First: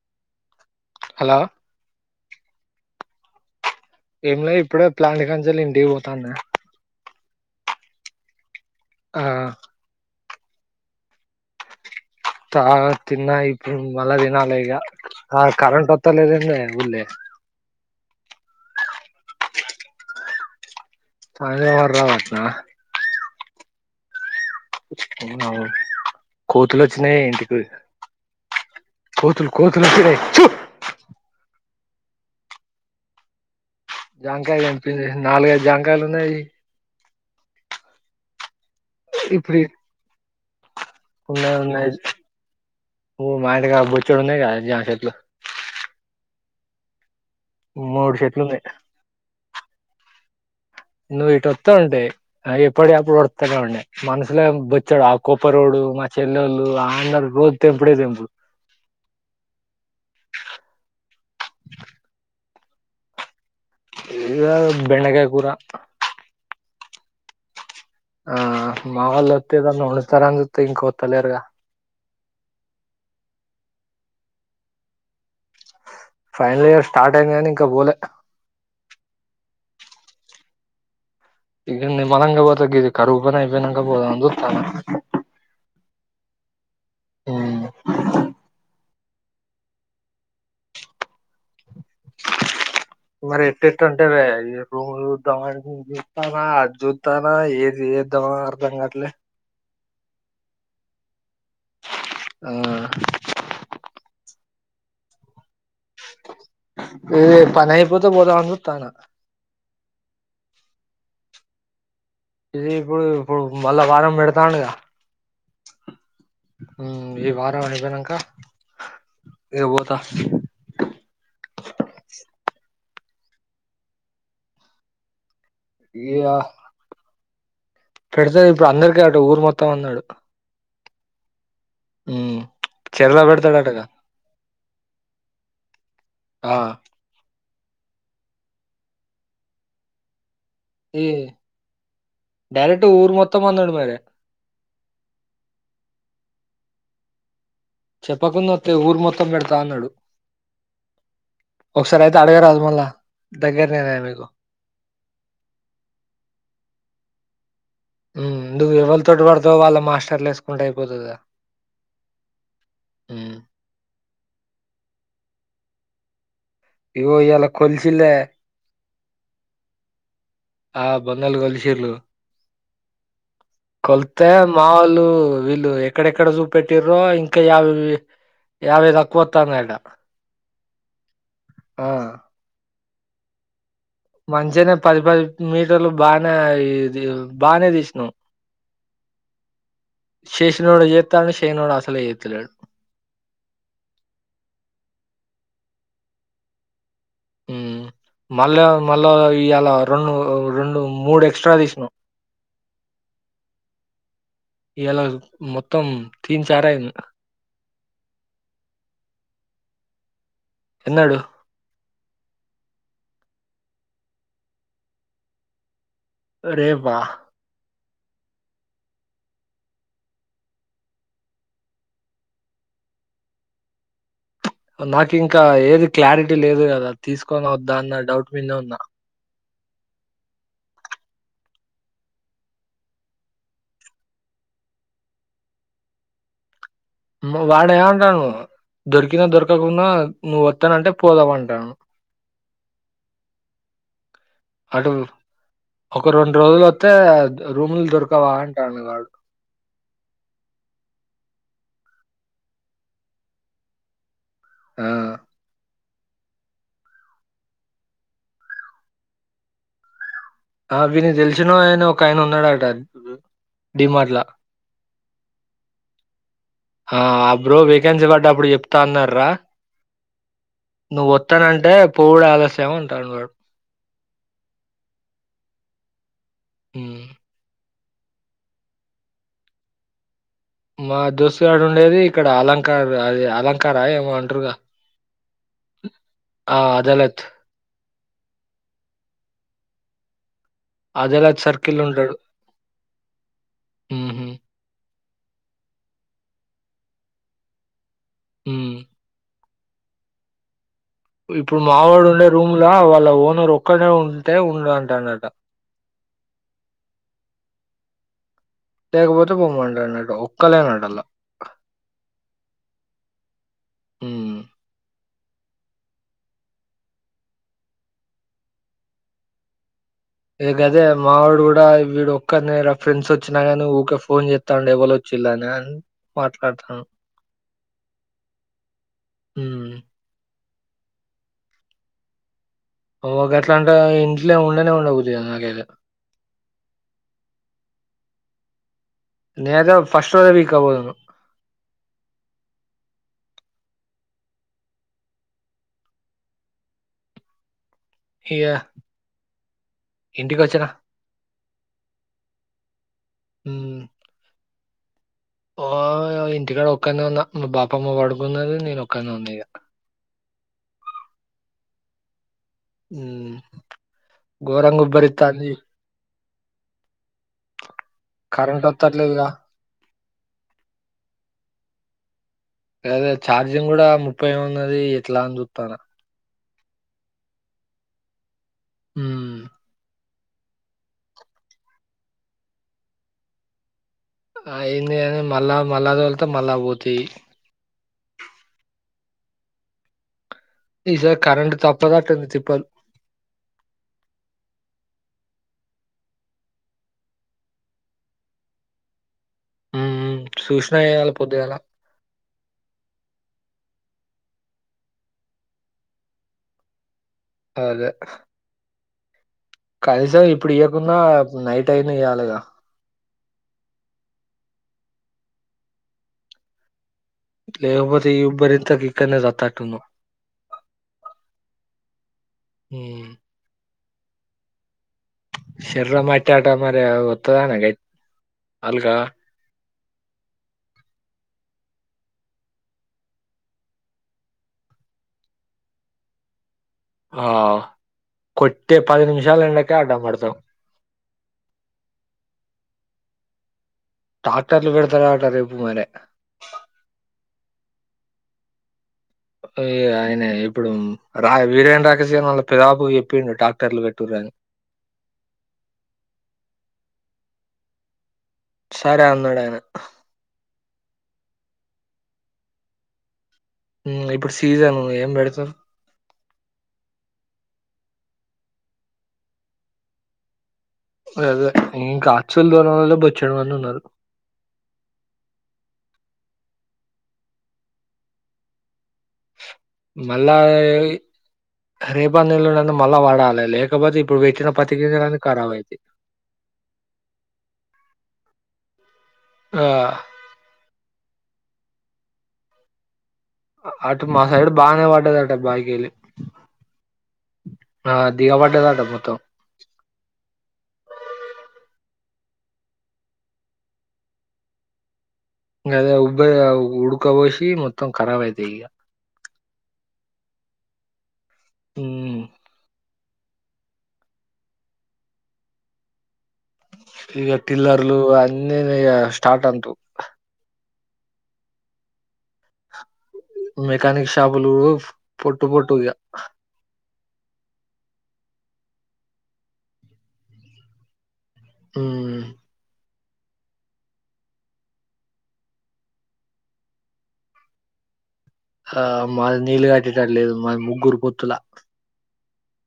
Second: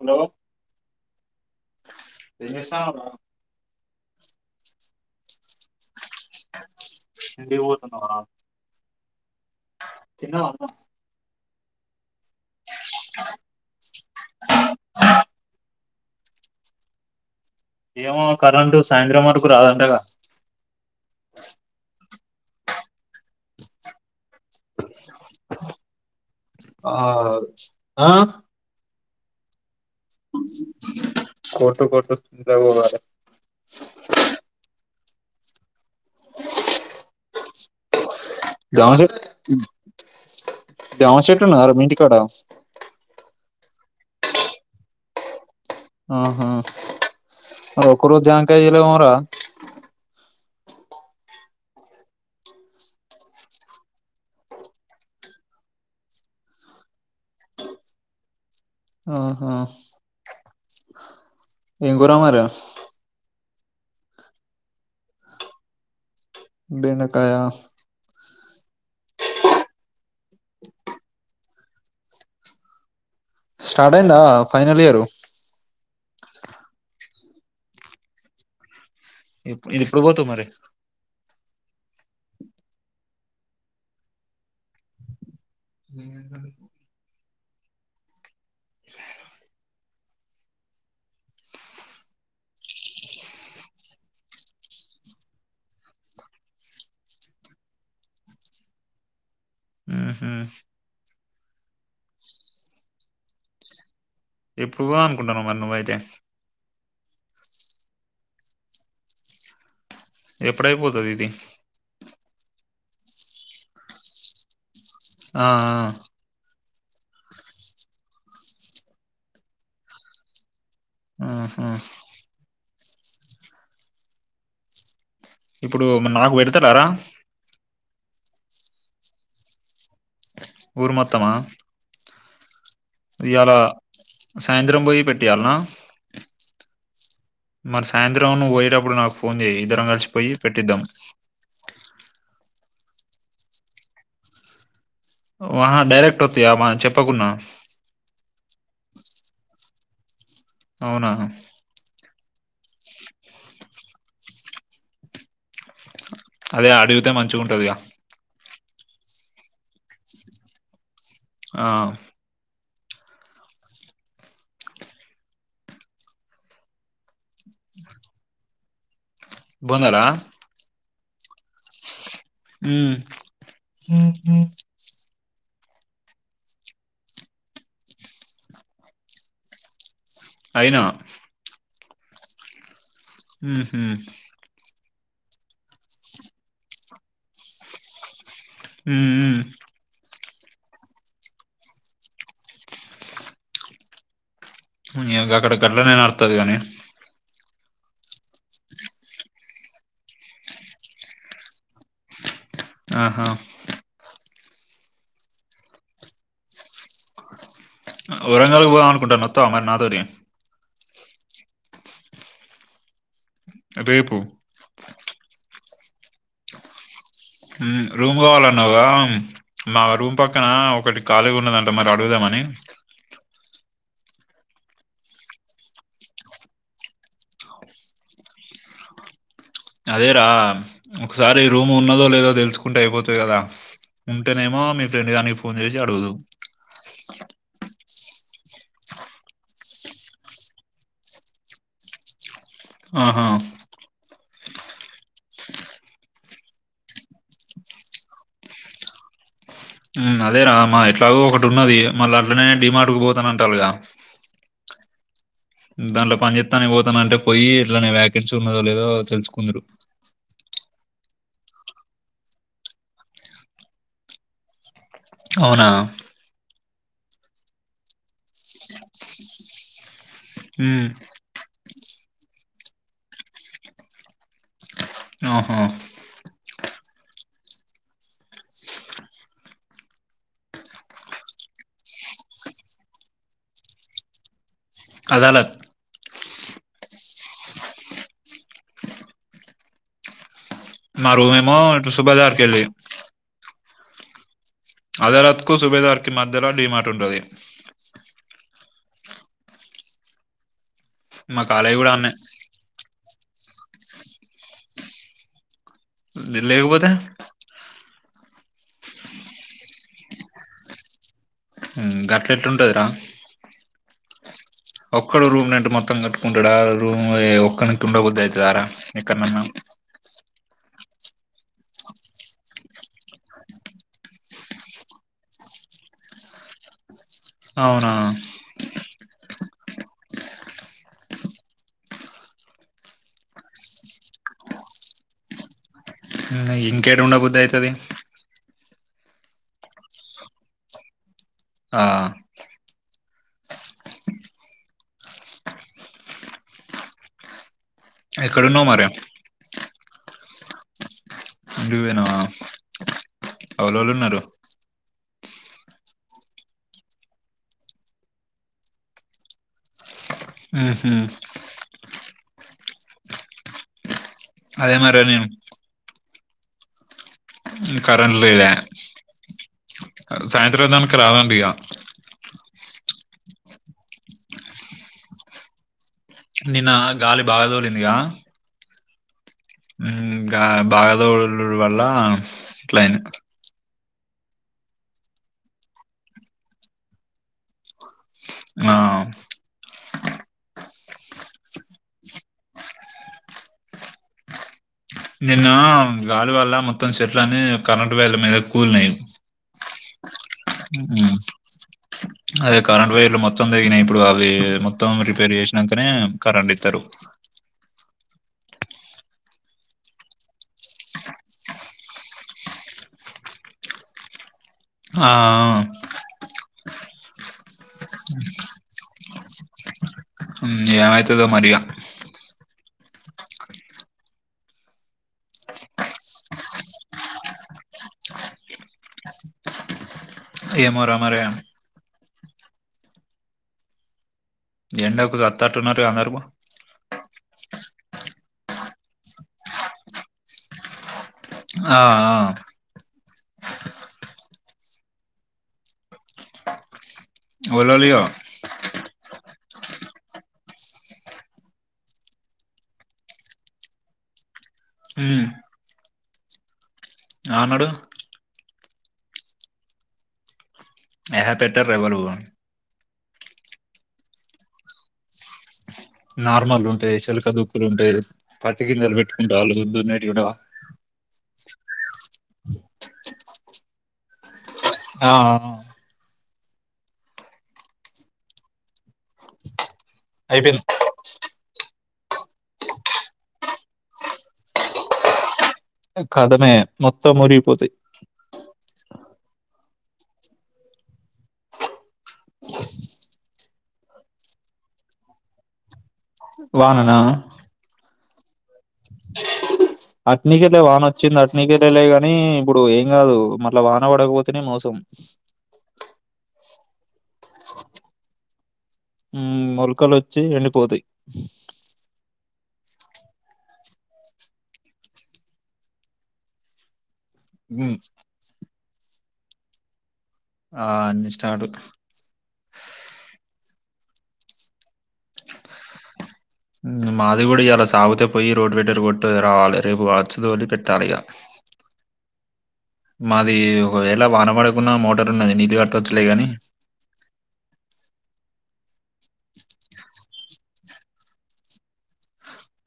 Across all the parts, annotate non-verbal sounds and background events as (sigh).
Hello. ఆ ఏం చేస్తావు అన్న ఏమి లే ఇప్పుడే ప్లాంటి కానించి ఇంటికి పోతాన్నా ఇంటికి పోతున్నావా ఆ తినవా ఆ తిన్న ఇప్పుడు మల తినాలే ఇగ ఆ కరెంట్ వ స్తలేదేంటి ఏమో కరెంటు సాయంత్రం వరకు రాదంటగా సాయంత్రం వరకు రాదంటాన అవును కోతులు ఆ వచ్చినాయి ఇంటికి పైన ఆ కోతులు కోతులు వచ్చినాయి (inaudible) జామకాయలు తెంపింది నాలుగైదు జామకాయలు ఉన్నాయి జామ చెట్టు ఇప్పుడి జామ చెట్టు ఉన్నాయి ఉన్నదారా మీ ఉన్నాయి ఇంటికాడ మా ఇంటిగాడ బోచుడువునైగా జామ చెట్లు ఆహ మూడు ఒకరోజు చెట్లు ఉన్నాయి జామకాయ ఇయవెమోరా నువ్వు ఇటు వత్తే ఉంటాయి ఆ ఎప్పుడ అప్పుడు వస్తానే ఉంటాయి మనసులో బచ్చాడు ఆ కోప్ప రోడు మా చెల్లెళ్ళు ఆ అన్న రోజు తెంపుడే తెంపుడు ఆహా ఏం కూర మరి ఈరోజు బెండకాయ కూర బెండకాయ ఆ మావల్ వాతేదన వండుతారనీ చుతే ఇంకా వాతలేదుగా స్టార్ట్ అయిందా final year final year start అయింది కానీ ఇంకా పోలే ఎప్పు ఇది ఎప్పుడు పోతావు మరి ఇది నిమరంగ పోతే గీది కరువు పని అయిపోయినకా పోదామని చూతనా ఏం ఏం ఆ మరి ఎట్ ఎట్ అంటరే ఈ రూమ్ చూద్దాం చూస్తానా అది చూద్దానా ఏది ఏందో అర్థంకట్లా ఉహ్మ్ ఆ ఎప్పుడు పోదాం అనుకుంటున్నా మరి నువ్వయితే ఏ పని అయిపోతే పోదాం అని చూతనా ఎప్పుడయిపోతదీ దీ ఇది ఇప్పుడు ఇప్పుడు మళ్ళా వారం పెడతాండుగా ఆ హ ఈ వారం అయిపోయినక ఇక పోత ఆహా ఇప్పుడు నాకు పెడతలారా పెడత ఇప్పుడు అందరిక ఆ ఊరు మొత్తం అన్నాడు ఊరు మొత్తమా ఉమ్ ఇయాలా సాయంత్రం పోయి పెట్టియాలనా ఆ మరి సాయంత్రం నువ్వు పోయ్యేటప్పుడు నాకు ఫోన్ చేయ్ ఇద్దరం కలిసిపోయి పెట్టిద్దాం ఈ డైరెక్ట్ ఊరు మొత్తం వందడు మరి వాహ డైరెక్ట్ వత్తయా మ చెప్పకున్నా చెప్పకుండా వత్తయ్ ఊరు మొత్తం పెడతా అన్నాడు అవునా సరె అయితే అడగ రాదు మళ్ళ దగ్గర ననా మీకు అదే అడిగితే మంచిగ ఉంటదిగా ఎందుకు ఎవరి తోటి పడితే వాళ్ళ మాస్టర్లు ఏసుకుంటే అయిపోతదా ఆ ఉ ఇగో ఇయాలా కొల్సిందే బోందల ఆ బంధలు కలిసిర్లు ఉమ్. కొలిత్తే మా వాలు వీళ్ళు ఎక్కడెక్కడ చూపెట్టిరో ఇంకా యావై యావై తక్కువతాన్నాయడట అయినా ఆ ఉహు మంచిగానే పది పది మీటర్లు బానే బానే తీసినాం ఊఉ శేషినోడు జేత్తాండు శేయనోడు అసలే ఎత్తలేడు ఇ అక్కడ గట్ల నేను ఆడతది గానీ ఉమ్ మళ్ళా మళ్ళా ఇయాలా రెండు రెండు మూడు ఎక్స్ట్రా తీసినం ఆహా ఇయాలా మొత్తం తీన్సార అయింది వరంగల్కి పోదాం అనుకుంటాన నొత్తావ మరి నాతోటి ఎన్నడు రేపు రేపా రూమ్ కావాలన్నాగా మా రూమ్ పక్కన ఒకటి ఖాళీగా ఉన్నదంటే మరి అడుగుదామని అ నాకు ఇంకా ఏది క్లారిటీ లేదు కదా తీసుకొని వద్దా అన్న డౌట్ మీదే ఉన్నా అదేరా ఒకసారి రూమ్ ఉన్నదో లేదో తెలుసుకుంటే అయిపోతుంది కదా ఉంటేనేమో మీ ఫ్రెండ్ గానికి ఫోన్ చేసి అడుగుదు వ దొరికినా దొరకకుండా నువ్వు వత్తానంటే పోదావ అంటాను ఆహా అరు ఒక రెండు రోజులు వత్తే రూములు దొరకవా అంటాండు వాడు అదే రా మా ఎట్లాగో ఒకటి ఉన్నది మళ్ళీ అట్నే డిమార్ట్కు పోతాన అంటారుగా ఆ దాంట్లో పని చేత్తాను పోతాన అంటే పోయి ఎట్లనే వ్యాకెన్సీ ఉన్నదో లేదో తెలుసుకుందురు ఆ వినికి తెలిసిన ఆయన ఒక ఆయన ఉన్నాడు అట డిమాట్లా అవునా ఆ అ బ్రో వేకెన్సీ పడ్డప్పుడు చెప్తా అన్నాడురా ఉమ్, నువ్వు వతనంటే పోవుడే ఆలస్యం అంటండువాడు ఓహో ఉమ్ మా దోస్తుగాడు ఉండేది ఇక్కడ అలంకారా అది అలంకార ఏమో అంటారుగా అదాలత్ ఆ అదాలత్ మా అదాలత్ రూమ్యేమో సర్కిల్ ఇట్లా సు ఉంటడు. బజారుకెళ్లి హుహు. అధరాత్ కు సుబేదార్ కి మధ్యలో డీమార్ట్ ఉంటది ఉమ్ మా ఇప్పుడు కాలేజ్ కూడా మావాడు అన్నే ఉండే రూమ్లో వాళ్ళ ఓనర్ ఒక్కడనే ఉంటే ఉండంటండట లేకపోతే లేకపోతే పోమంటనాడు ఒక్కలేనడలా ఉమ్ గట్లెట్ల ఉంటదిరా ఉమ్ ఒక్కడు రూమ్ రెంట్ మొత్తం కట్టుకుంటాడా రూమ్ ఒక్కడినికి ఉండ బుద్ధి అయితదారా ఎక్కడన ఇది అదే మా వాడు కూడా వీడు ఒక్కనే ఫ్రెండ్స్ వచ్చినా గాని ఊకే ఫోన్ చేస్తాండి ఎవరు వచ్చిరా అని ఆన్ మాట్లాడతాడు అవునా ఉమ్ ఒక ఎట్లంటే ఇంట్లో ఉండనే ఉండబుద్ధి కాదు నాకైతే ఇంకేడ ఉండబుది అయితది నేను అయితే ఫస్ట్ రోజు ఎల్లకపోదును ఆ ఎక్కడ ఉన్నావ్ మరి ఇంటికొచ్చిన ఇంటికి పోయినవా ఎవరు ఎవరు ఉన్నారు ఆ ఇంటికాడ ఒక్కనే ఉన్నా మా బాపేమో పడుకున్నది నేను ఒక్కనే ఉన్నా ఇగ ఉహ్మ్ ఉమ్ అదే గోరంగ మరి నేను ఉబ్బరితంది కరెంట్ లేద సాయంత్రం దానాకా రాదట ఇగ అదే ఛార్జింగ్ కూడా ముప్పై ఉన్నది ఎట్లా అని చుతనా నిన్న గాలి బాగాదోలిందిగా ఉమ్ ఉమ్ బాగదోళ వల్ల అట్లయిందీ అయింది అని మళ్ళా మళ్ళ తోళతే మళ్ళా పోతియి ఆ ఈసారి కరెంట్ తప్పదటది తిప్పల్ నిన్న గాలి వల్ల మొత్తం చెట్లని కరెంట్ వైర్ల మీదకి కులినై ఉమ్, చూసినా వేయాలి పొద్దుగాల అదే కరెంట్ వేర్లు మొత్తం తెగినయి ఇప్పుడు అవి మొత్తం రిపేర్ చేసినకనే కరెంట్ ఇతరు అదే కనీసం ఇప్పుడు ఇవ్వకుండా నైట్ అయిన ఇయాలిగా ఆ లేకపోతే ఈ ఇబ్బరింతాకి ఇక్కనే సతాటు ఉన్నం ఏమైతదో మరిగా ఉ శరీరా మా అయితే ఆట మరి వత్తదానా అల్గా ఏమో రా మరి ఎండకు సత్త అట్టున్నారుగ అందరూ ఆ కొట్టే పది నిమిషాలు ఎండకు అడ్డం పడతాం ఆ ట్రాక్టర్లు పెడతారట రేపు మరే ఎవలి లియ ఆయనే ఇప్పుడు రా వీరేంద రాకేష్ వాళ్ళ పెదాబాపు చెప్పిండు ట్రాక్టర్లు పెట్టుర్రు అని ఉ ఆ అన్నడు సరే అన్నాడు ఆయన ఏ పెట్టర్ ఎవరు ఉ ఇప్పుడు సీజను ఏం పెడతావ్ నార్మల్ ఉంటాయి చిలక దుక్కులు ఉంటాయి పత్తి గింజలు పెట్టుకుంటా వాళ్ళు దున్నేటివి కూడా అదే కాట్లు తొలె వాళ్ళు బొచ్చెడు మంది ఉన్నారు ఆ మళ్ళ అయిపోయింది రేపన్న ఎల్లుండిన్న మళ్ళా పడాలే లేకపోతే ఇప్పుడు పెట్టిన పత్తి గింజలన్నీ ఖరాబ్ అయి కథమే మొత్తం మురిగిపోతాయి ఆ అటు మా సైడ్ బాగానే పడ్డది అట బాకి వెళ్ళి వానా దిగబడ్డదట మొత్తం అటనికే వాన వచ్చింద నీకైతేలే గాని ఇప్పుడు ఏం గాదు మట్ల వాన పడకపోతేనే మోసం అదే ఉబ్బ ఉడ్క పొషి మొత్తం ఖరాబ్ అయిద్ది ఈగ మొలకలు వచ్చి ఎండిపోతాయి హూ ఈగ ఉమ్ టీల్లర్లు అన్నే స్టార్ట్ అంటవ్ ఆ అన్నీ స్టార్ట్ డు మెకానిక్ షాపులు పొట్టు పొట్టుగా ఉమ్, మాది కూడా ఇయాలా సాగుతే పోయి రోడ్డు పెడ కొట్టు రావాలి రేపు వచ్చి దోలి పెట్టాలి ఇగ హు మాది ఒకవేళ వాన పడుకున్న మోటార్ ఉన్నది నీళ్ళు కట్టచ్చలే కాని ఆ మాది నీళ్ళు కట్టేటట్ లేదు మాది ముగ్గురు పొత్తుల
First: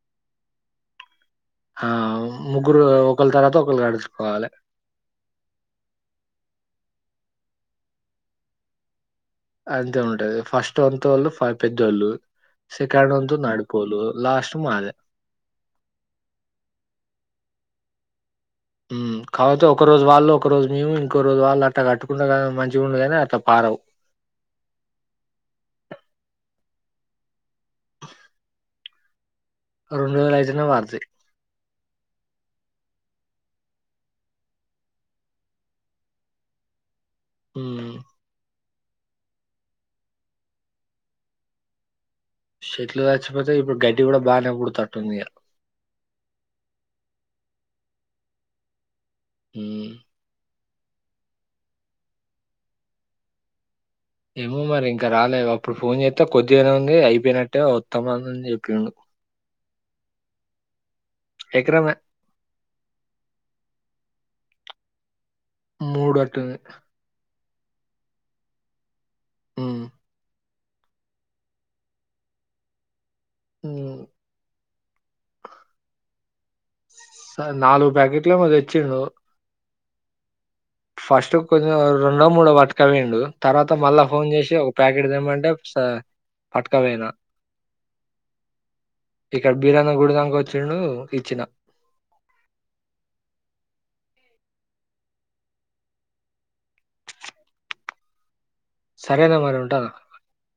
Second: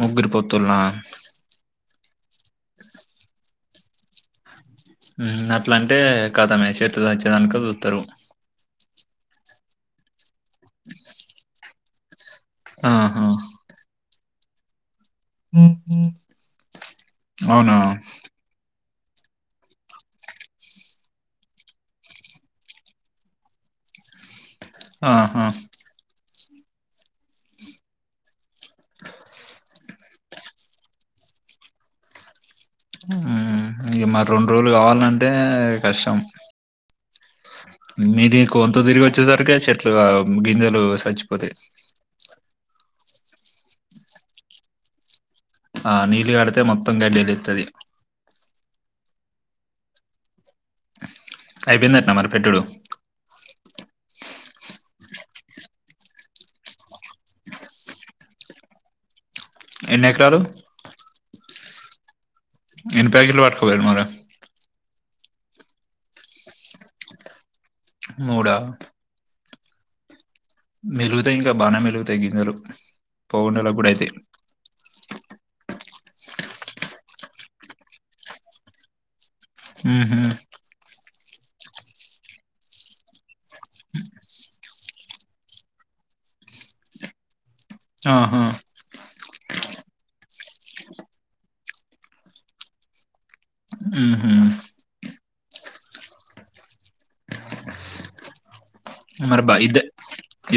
ముగ్గురు పోత్తుల్లనా ఆ ముగ్గురు ఒకళ్ళ తర్వాత ఒకరు గడుచుకోవాలె అట్ల అంటే కదమ్మే చెట్లు వచ్చేదంక చూతారు అంతే ఉంటది ఫస్ట్ వంతోళ్ళు పెద్దోళ్ళు సెకండ్ ఆహా! వంతు నడుపొలు లాస్ట్ మాదే అవునా కాకపోతే ఒక రోజు వాళ్ళు ఒకరోజు మేము ఇంకో రోజు వాళ్ళు అట్ట కట్టుకుంట కాని మంచి ఉండగానే అట్లా పారవు. ఆహా రొండువేల ఐదున్న మార్తయ్ ఊమ్ ఇగ మరి రొండ్రోజ్లు కావాల్నంటే కష్టం ఊమ్ కొంత దిరిగొచ్చేసర్కె చెట్లు అ గింజెలు సచ్చిపోతయ్ షెట్లు సచ్చిపోతయ్ ఇప్పుడు గడ్డి గూడ బానే బుడుతాంటుందిగ ఆ నీల్లుగాడితే మొత్తం గడ్డిలేత్తది ఊమ్ అయ్పెయిందట్న మరి పెట్టుడు ఏమొ మరింక రాలే ఇగొ అప్పుడ్ ఫోన్ జేత్తే కొద్దిగనె ఉంది అయ్పెయినట్టె వొత్తమనిన్ జెప్పిండు ఎన్నెక్రాలు ఎకరమె ఎని ప్యాకిట్లు పట్కొపొయ్రు మరి మూడు అట్టుంది మూడా ఊమ్ మెలుగుతాయింక బానే మెలుగుతాయ్ గింజలు పోగుండెల హ్మ్. గుడైతయ్ సా నాలుగు ప్యాకెట్లేమొ దెచ్చిండు ఊహు ఫస్ట్ కొంచం రెండొ మూడొ పట్టుక పొయ్ండు తర్వాత మళ్ళ ఫోన్ జేషి ఒక ప్యాకిట్ దెమ్మంటె ఒక్స పట్కవెయ్నా ఆహా ఇక్కడ బీరన్న గుడిదంకొచ్చిండూ ఇచ్చిన ఊహూ సరేనా మరి బైద్దె ఉంటానా.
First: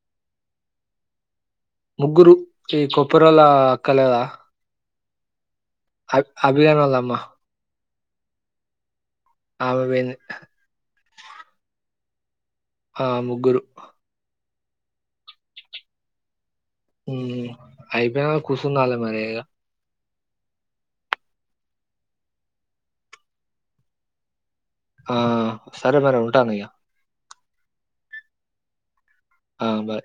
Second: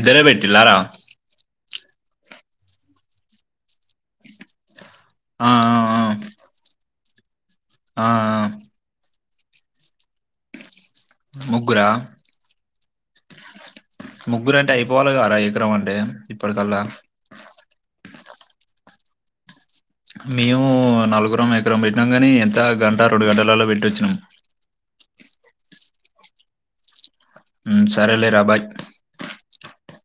ఇద్దరే పెట్టిల్లార ముగ్గురు ఇ కొప్పరొళ్ళ అక్క లేదా ఆ అ అబ్ అభిగానొల్లమ్మ ఆ! ఆ! ఆమె పెయ్ంది ముగ్గురా ఆ ముగ్గురు ముగ్గురంటె ఐపోవాలె గదర ఎకరమంటె ఇప్పటికల్ల ఐపెయ్నాక కుసుందాల మరె ఇగ మేమూ నలుగురం ఎకరం బెట్నాం గానీ ఎంత గంట రెండు గంటలల్ల పెట్టొచ్చినం ఆ సరె మరి ఉంటానిగ ఉమ్ సరేలెర బాయ్ ఆ బాయ్